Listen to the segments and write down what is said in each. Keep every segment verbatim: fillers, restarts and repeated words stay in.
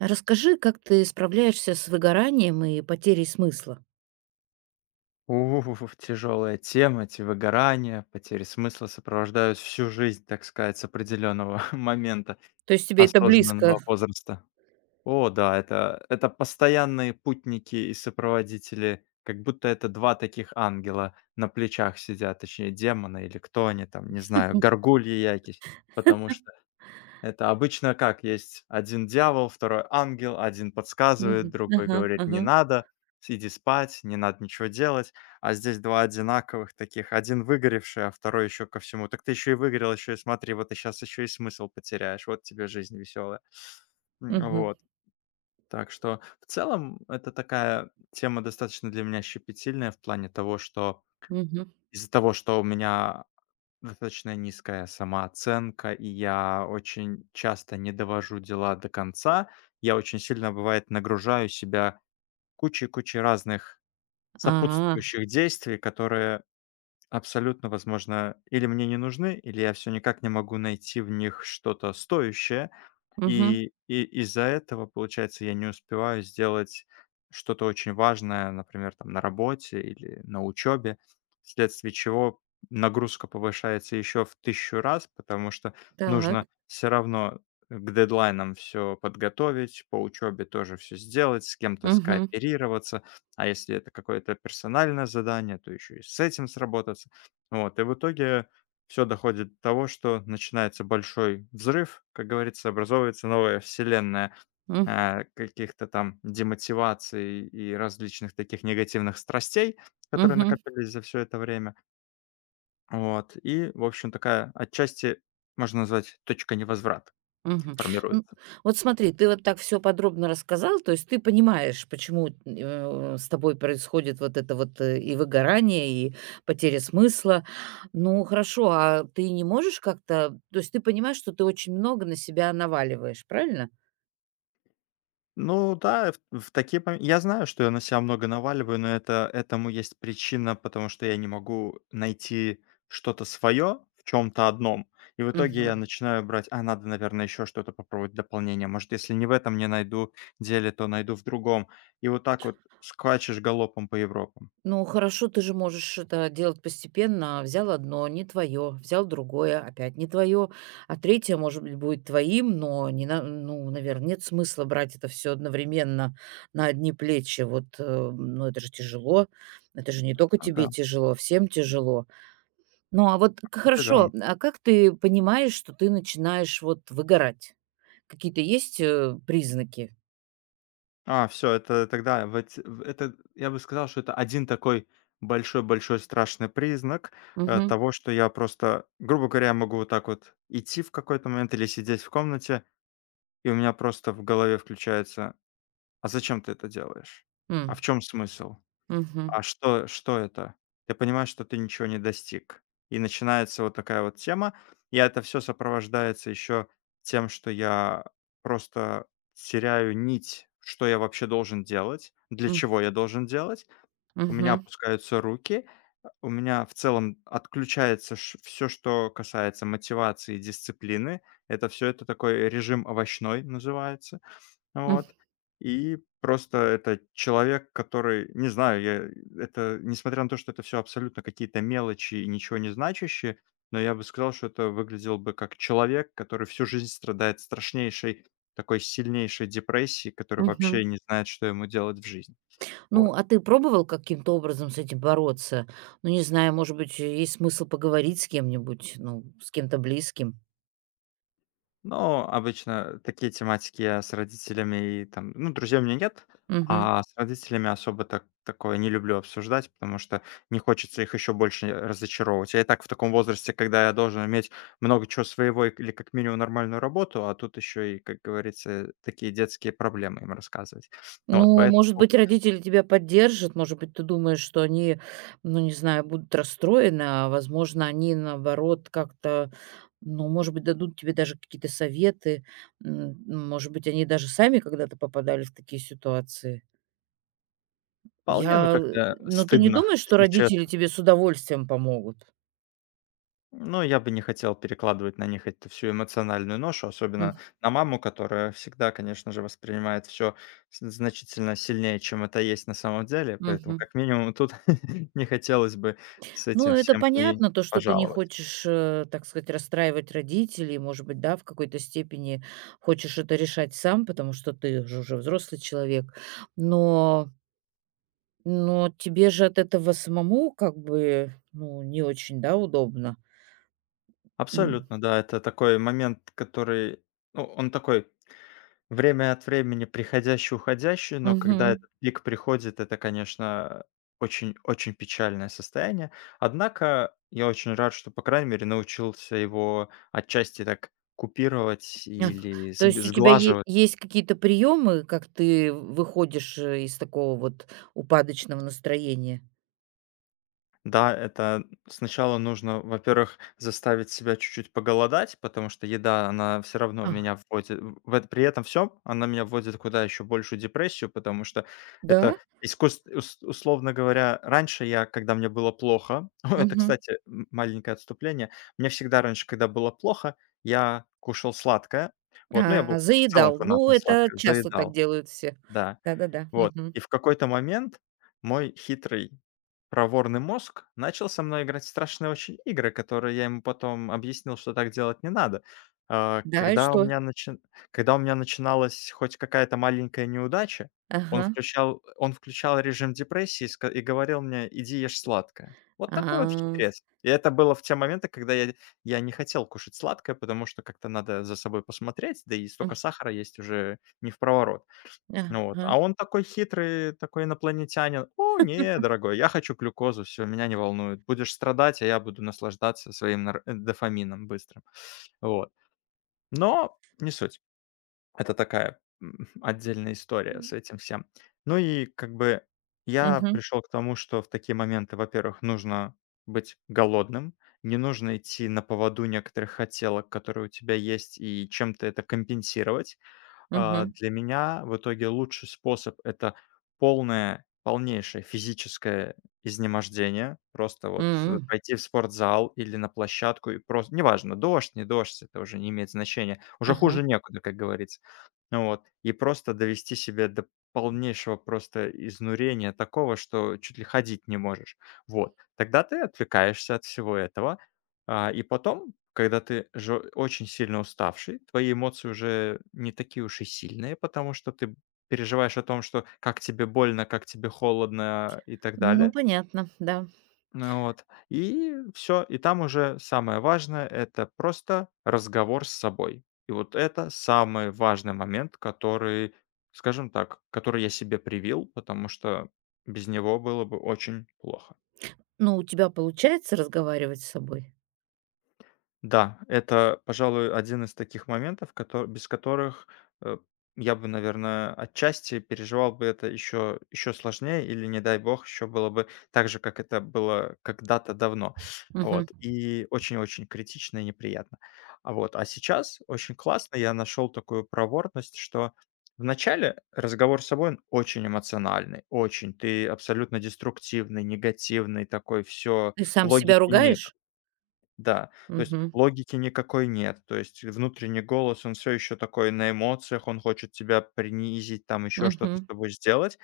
Расскажи, как ты справляешься с выгоранием и потерей смысла? Уф, тяжелая тема. Эти выгорания, потери смысла сопровождают всю жизнь, так сказать, с определенного момента То есть тебе это близко? осознанного возраста. О, да, это, это постоянные путники и сопроводители, как будто это два таких ангела на плечах сидят, точнее демона или кто они там, не знаю, Мгм. горгульи якись, потому это обычно как? Есть один дьявол, второй ангел, один подсказывает, Мгм. другой Ага, говорит: "Не ага. надо, с иди спать, не надо ничего делать". А здесь два одинаковых таких: один выгоревший, а второй еще ко всему: "Так ты еще и выгорел, еще и смотри, вот ты сейчас еще и смысл потеряешь, вот тебе жизнь веселая". М, Мгм. вот. Так что в целом это такая тема достаточно для меня щепетильная в плане того, что Мгм. из-за того, что у меня достаточно низкая самооценка, и я очень часто не довожу дела до конца. Я очень сильно, бывает, нагружаю себя кучей-кучей разных А. сопутствующих действий, которые абсолютно, возможно, или мне не нужны, или я все никак не могу найти в них что-то стоящее. Мгм. И и из-за этого, получается, я не успеваю сделать что-то очень важное, например, там на работе или на учебе, вследствие чего нагрузка повышается еще в тысячу раз, потому что Так. нужно все равно к дедлайнам все подготовить, по учебе тоже все сделать, с кем-то Мгм. скооперироваться, а если это какое-то персональное задание, то еще и с этим сработаться. Вот, и в итоге все доходит до того, что начинается большой взрыв, как говорится, образовывается новая вселенная, М. а, каких-то там демотиваций и различных таких негативных страстей, которые Мгм. накопились за все это время. Вот, и, в общем, такая отчасти, можно назвать, точка невозврата Мгм. М, формируется. вот смотри, ты вот так все подробно рассказал, то есть ты понимаешь, почему, э, с тобой происходит вот это вот, э, и выгорание, и потеря смысла. Ну, хорошо, а ты не можешь как-то то есть ты понимаешь, что ты очень много на себя наваливаешь, правильно? Ну да, в в такие момен я знаю, что я на себя много наваливаю, но это этому есть причина, потому что я не могу найти что-то свое в чем то одном. И в итоге я Мгм. начинаю брать: "А, надо, наверное, еще что-то попробовать в дополнение. Может, если не в этом не найду деле, то найду в другом". И вот так вот скачешь галопом по Европам. Ну, хорошо, ты же можешь это делать постепенно. Взял одно, не твое, взял другое, опять не твое, а третье, может быть, будет твоим, но не на, ну, наверное, нет смысла брать это все одновременно на одни плечи. Вот, э, ну, это же тяжело. Это же не только Ну да, тебе тяжело, всем тяжело. Ну, а вот к- хорошо, определенно. а как ты понимаешь, что ты начинаешь вот выгорать? Какие-то есть э, признаки? А, все, это тогда в эти в это, я бы сказал, что это один такой большой-большой страшный признак, э, Угу. того, что я просто, грубо говоря, я могу вот так вот идти в какой-то момент или сидеть в комнате, и у меня просто в голове включается: "А зачем ты это делаешь? А в Угу. чем смысл?" Угу. А что что это? Ты понимаешь, что ты ничего не достиг. И начинается вот такая вот тема. И это все сопровождается еще тем, что я просто теряю нить, что я вообще должен делать, для чего я должен делать. У меня Угу. опускаются руки, у меня в целом отключается все, что касается мотивации и дисциплины. Это все это такой режим овощной называется. Вот. И просто это человек, который, не знаю, я это, несмотря на то, что это все абсолютно какие-то мелочи и ничего не значащие, но я бы сказал, что это выглядело бы как человек, который всю жизнь страдает страшнейшей, такой сильнейшей депрессией, который Угу. вообще не знает, что ему делать в жизни. Ну, Вот. а ты пробовал каким-то образом с этим бороться? Ну, не знаю, может быть, есть смысл поговорить с кем-нибудь, ну, с кем-то близким. Но обычно такие тематики я с родителями и там, ну, друзей у меня нет, Мгм. а с родителями особо так такое не люблю обсуждать, потому что не хочется их еще больше э, разочаровывать. Я и так в таком возрасте, когда я должен иметь много чего своего и- или как минимум нормальную работу, а тут еще и, как говорится, такие детские проблемы им рассказывать. Вот, Ну, может поэтому быть, родители тебя поддержат, может быть, ты думаешь, что они, ну, не знаю, будут расстроены, а, возможно, они, наоборот, как-то, ну, может быть, дадут тебе даже какие-то советы, м, может быть, они даже сами когда-то попадали в такие ситуации. вполне, ну, Я, э, как-то ну, ты не стыдно, думаешь, что если родители честно. тебе с удовольствием помогут? Ну, я бы не хотел перекладывать на них эту всю эмоциональную ношу, М, особенно на маму, которая всегда, конечно же, воспринимает все значительно сильнее, чем это есть на самом деле. Поэтому, мгм. как минимум, тут не хотелось бы с Ну, этим это всем к ней понятно, то, что ты не пожаловать. хочешь, э, так сказать, расстраивать родителей, может быть, да, в какой-то степени хочешь это решать сам, потому что ты же уже взрослый человек. Но, но тебе же от этого самому как бы, ну, не очень, да, удобно. М. Абсолютно, да, это такой момент, который, ну, он такой время от времени приходящий, уходящий, но когда Мгм. этот пик приходит, это, конечно, очень очень печальное состояние. Однако я очень рад, что, по крайней мере, научился его отчасти так купировать А, или то сг есть у тебя е сглаживать. есть какие-то приемы, как ты выходишь, э, из такого вот упадочного настроения? Да, это сначала нужно, во-первых, заставить себя чуть-чуть поголодать, потому что еда, она все равно А, меня вводит, в в эт при этом всём она меня вводит куда еще большую депрессию, потому что да? это искусство, условно говоря, раньше я, когда мне было плохо, ну, это, Мгм. кстати, м маленькое отступление, мне всегда раньше, когда было плохо, я кушал сладкое. Вот, ну, я был А, в целом заедал. Ну, фанатом это сладкого, часто так заедал, делают все. да. Да-да-да. Вот. Мгм. И в какой-то момент мой хитрый, проворный мозг начал со мной играть в страшные очень игры, которые я ему потом объяснил, что так делать не надо. А, Да, и когда у что? меня начи когда у меня начиналась хоть какая-то маленькая неудача, он Ага. включал он включал режим депрессии и ска и говорил мне: "Иди ешь сладкое". Вот такой вот А. хитрец. И это было в те моменты, когда я я не хотел кушать сладкое, потому что как-то надо за собой посмотреть, да и столько М. сахара есть уже не впроворот. Ну вот, Ага. а он такой хитрый, такой инопланетянин: "О, не, дорогой, я хочу глюкозу, все, меня не волнует. Будешь страдать, а я буду наслаждаться своим нар э, дофамином быстрым". Вот, но не суть. Это такая, м, отдельная история с этим всем. Ну и как бы я Мгм. пришел к тому, что в такие моменты, во-первых, нужно быть голодным, не нужно идти на поводу некоторых хотелок, которые у тебя есть, и чем-то это компенсировать. А, Мгм. для меня в итоге лучший способ — это полное полнейшее физическое изнемождение. Просто вот, э, М. пойти в спортзал или на площадку и просто неважно, дождь, не дождь, это уже не имеет значения. Уже Ага. хуже некуда, как говорится. Ну вот. И просто довести себя до полнейшего просто изнурения такого, что чуть ли ходить не можешь. Вот. Тогда ты отвлекаешься от всего этого. А, и потом, когда ты же очень сильно уставший, твои эмоции уже не такие уж и сильные, потому что ты переживаешь о том, что как тебе больно, как тебе холодно и так Ну, далее. понятно, да. Ну вот. И все, и там уже самое важное — это просто разговор с собой. И вот это самый важный момент, который, скажем так, который я себе привил, потому что без него было бы очень плохо. Ну, у тебя получается разговаривать с собой? Да, это, пожалуй, один из таких моментов, кото без которых, э, я бы, наверное, отчасти переживал бы это еще еще сложнее или, не дай бог, еще было бы так же, как это было когда-то давно. Мгм. Вот, и очень-очень критично и неприятно. А вот, а сейчас очень классно я нашел такую проворность, что вначале разговор с собой, он очень эмоциональный, очень. Ты абсолютно деструктивный, негативный такой, все Ты сам себя логики нету. ругаешь? Да, то есть Мгм. логики никакой нет. То есть внутренний голос, он все еще такой на эмоциях, он хочет тебя принизить, там еще что-то с Мгм. тобой сделать.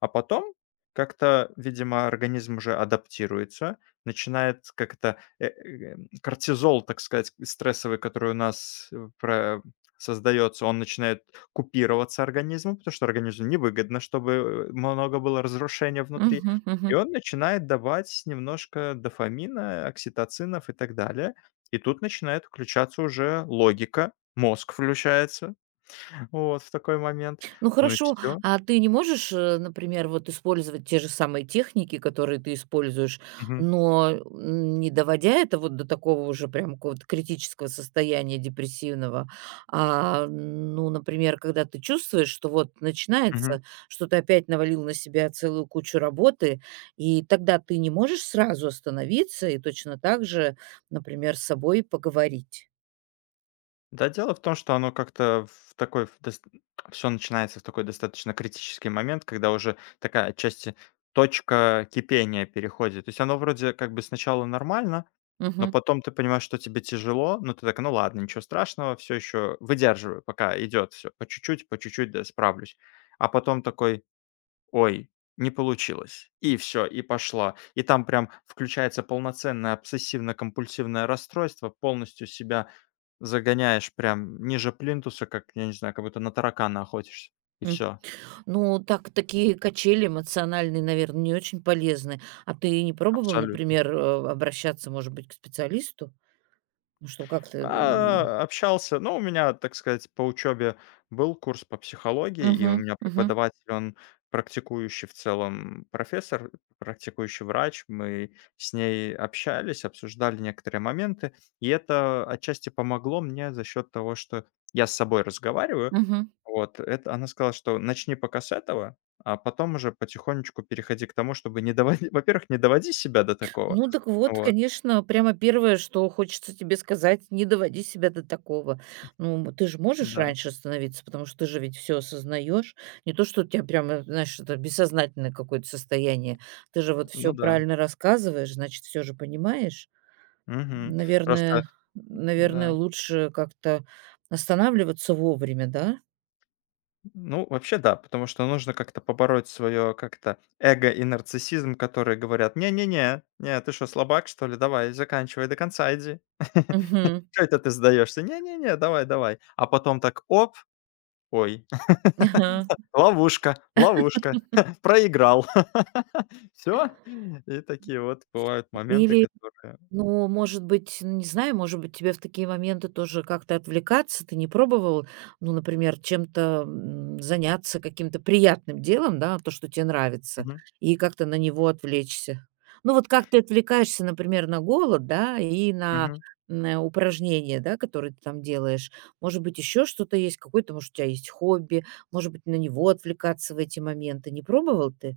А потом как-то, видимо, организм уже адаптируется, начинает как это, э, эм, кортизол, так сказать, стрессовый, который у нас, э, про создается, он начинает купироваться организмом, потому что организму невыгодно, чтобы, э, много было разрушения внутри. Мгм. И Мгм. он начинает давать немножко дофамина, окситоцинов и так далее. И тут начинает включаться уже логика, мозг включается, вот, в такой момент. Ну Ну и хорошо, все. а ты не можешь, э, например, вот использовать те же самые техники, которые ты используешь, но м, не доводя это вот до такого уже прям какого-то критического состояния депрессивного, а, ну, например, когда ты чувствуешь, что вот начинается, что ты опять навалил на себя целую кучу работы, и тогда ты не можешь сразу остановиться и точно так же, например, с собой поговорить. Да, дело в том, что оно как-то в такой все начинается в такой достаточно критический момент, когда уже такая отчасти точка кипения переходит. То есть оно вроде как бы сначала нормально, но Мгм. потом ты понимаешь, что тебе тяжело, но ты так: "Ну ладно, ничего страшного, все еще выдерживаю, пока идет все по чуть-чуть, по чуть-чуть, да, справлюсь". А потом такой: "Ой, не получилось". И все, и пошла. И там прям включается полноценное обсессивно-компульсивное расстройство, полностью себя загоняешь прям ниже плинтуса, как, я не знаю, как будто на таракана охотишься, и все, Ну, так такие качели эмоциональные, наверное, не очень полезны. А ты не пробовал, абсолютно. например, э, обращаться, может быть, к специалисту? Ну, чтобы как-то, м А, общался. Ну, у меня, так сказать, по учебе был курс по психологии, и Мгм, у меня мгм, преподаватель, он практикующий в целом профессор, практикующий врач. Мы с ней общались, обсуждали некоторые моменты, и это отчасти помогло мне за счет того, что я с собой разговариваю. мгм. Вот, это она сказала, что начни пока с этого, а потом уже потихонечку переходи к тому, чтобы не доводи, во-первых, не доводи себя до такого. Ну, так вот, Вот, конечно, прямо первое, что хочется тебе сказать: не доводи себя до такого. Ну, м, ты же можешь да, раньше остановиться, потому что ты же ведь все осознаешь. Не то, что у тебя прямо, знаешь, это бессознательное какое-то состояние. Ты же вот ну все да. правильно рассказываешь, значит, все же понимаешь. Мгм. Наверное Просто наверное, да. лучше как-то останавливаться вовремя, да? Ну, вообще, да, потому что нужно как-то побороть свое как-то эго и нарциссизм, которые говорят: "Не-не-не, не, ты что, слабак, что ли? Давай, заканчивай, до конца иди. Мгм. что это ты сдаешься? Не-не-не, давай, давай". А потом так оп, ой, Ага. ловушка, ловушка, проиграл. все, и такие вот бывают моменты, Или которые Ну, может быть, ну, не знаю, может быть, тебе в такие моменты тоже как-то отвлекаться. Ты не пробовал, ну, например, чем-то м, заняться каким-то приятным делом, да, то, что тебе нравится, мгм, и как-то на него отвлечься. Ну, вот как ты отвлекаешься, например, на голод, да, и на, мгм. на упражнения, да, которые ты там делаешь. Может быть, еще что-то есть, какое-то, может, у тебя есть хобби, может быть, на него отвлекаться в эти моменты. Не пробовал ты?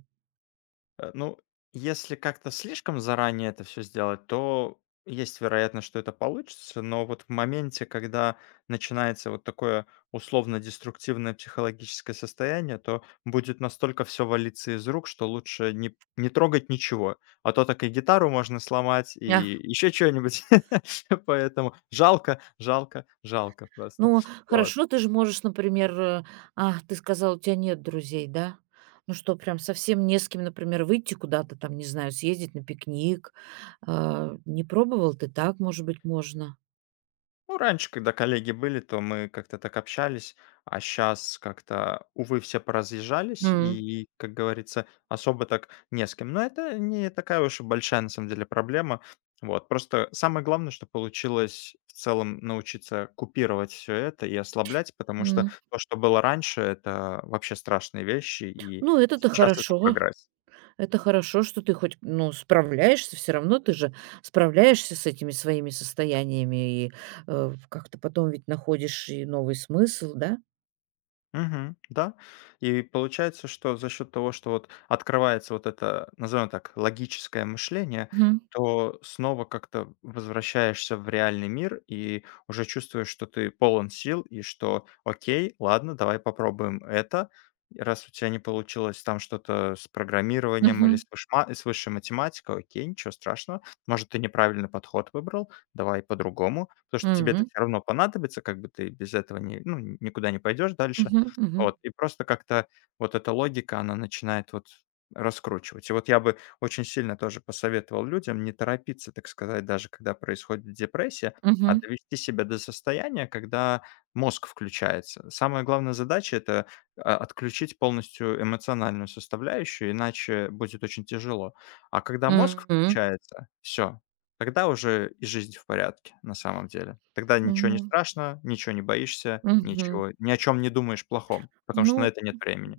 Э, ну, если как-то слишком заранее это все сделать, то есть вероятность, что это получится. Но вот в моменте, когда начинается вот такое условно-деструктивное психологическое состояние, то будет настолько все валиться из рук, что лучше не не трогать ничего. А то так и гитару можно сломать, и еще что нибудь. Поэтому жалко, жалко, жалко просто. Ну, Вот. хорошо, ты же можешь, например, э, а, ты сказал, у тебя нет друзей, да? Ну что, прям совсем не с кем, например, выйти куда-то там, не знаю, съездить на пикник. А, не пробовал ты так, может быть, можно? Ну, раньше, когда коллеги были, то мы как-то так общались, а сейчас как-то, увы, все поразъезжались, М, и, как говорится, особо так не с кем. Но это не такая уж и большая, на самом деле, проблема. Вот. Просто самое главное, что получилось в целом научиться купировать все это и ослаблять, потому что м. то, что было раньше, это вообще страшные вещи, и Ну, это-то сейчас это хорошо. прогресс. Это хорошо, что ты хоть, ну, справляешься, все равно ты же справляешься с этими своими состояниями и э, как-то потом ведь находишь и новый смысл, да? Мгм. Да. И получается, что за счет того, что вот открывается вот это, назовем так, логическое мышление, Мгм. то снова как-то возвращаешься в реальный мир и уже чувствуешь, что ты полон сил и что окей, ладно, давай попробуем это. И раз у тебя не получилось там что-то с программированием или Мгм. с, вышма- с высшей математикой, окей, ничего страшного. Может, ты неправильный подход выбрал, давай по-другому. Потому что тебе это Мгм. все равно понадобится, как бы ты без этого не, ну, никуда не пойдешь дальше. Мгм. Мгм. Вот, и просто как-то вот эта логика, она начинает вот раскручивать. И вот я бы очень сильно тоже посоветовал людям не торопиться, так сказать, даже когда происходит депрессия, а Мгм. довести себя до состояния, когда мозг включается. Самая главная задача — это, а, отключить полностью эмоциональную составляющую, иначе будет очень тяжело. А когда мозг Мгм. включается, все. Тогда уже и жизнь в порядке, на самом деле. Тогда ничего не Ну, страшно, ничего не боишься, Мгм. ничего ни о чем не думаешь плохом, потому что на Ну, это нет времени.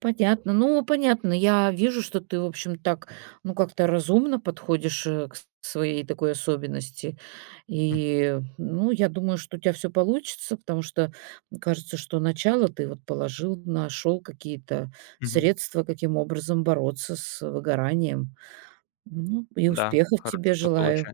понятно. Ну, понятно. Я вижу, что ты, в общем, так, ну, как-то разумно подходишь э, к с- своей такой особенности. М, И, ну, я думаю, что у тебя все получится, потому что мне кажется, что начало ты вот положил, нашел какие-то мгм. средства, каким образом бороться с выгоранием. Ну, и Да, успехов хорошо, тебе что желаю. получа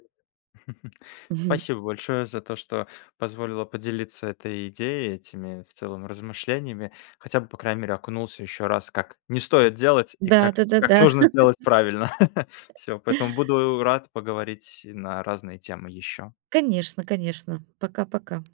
Мгм. спасибо большое за то, что позволила поделиться этой идеей, этими в целом размышлениями. Хотя бы, по крайней мере, окунулся еще раз, как не стоит делать и Да, как да, да, как да. нужно делать правильно. Все, поэтому буду рад поговорить на разные темы еще. Конечно, конечно. Пока-пока.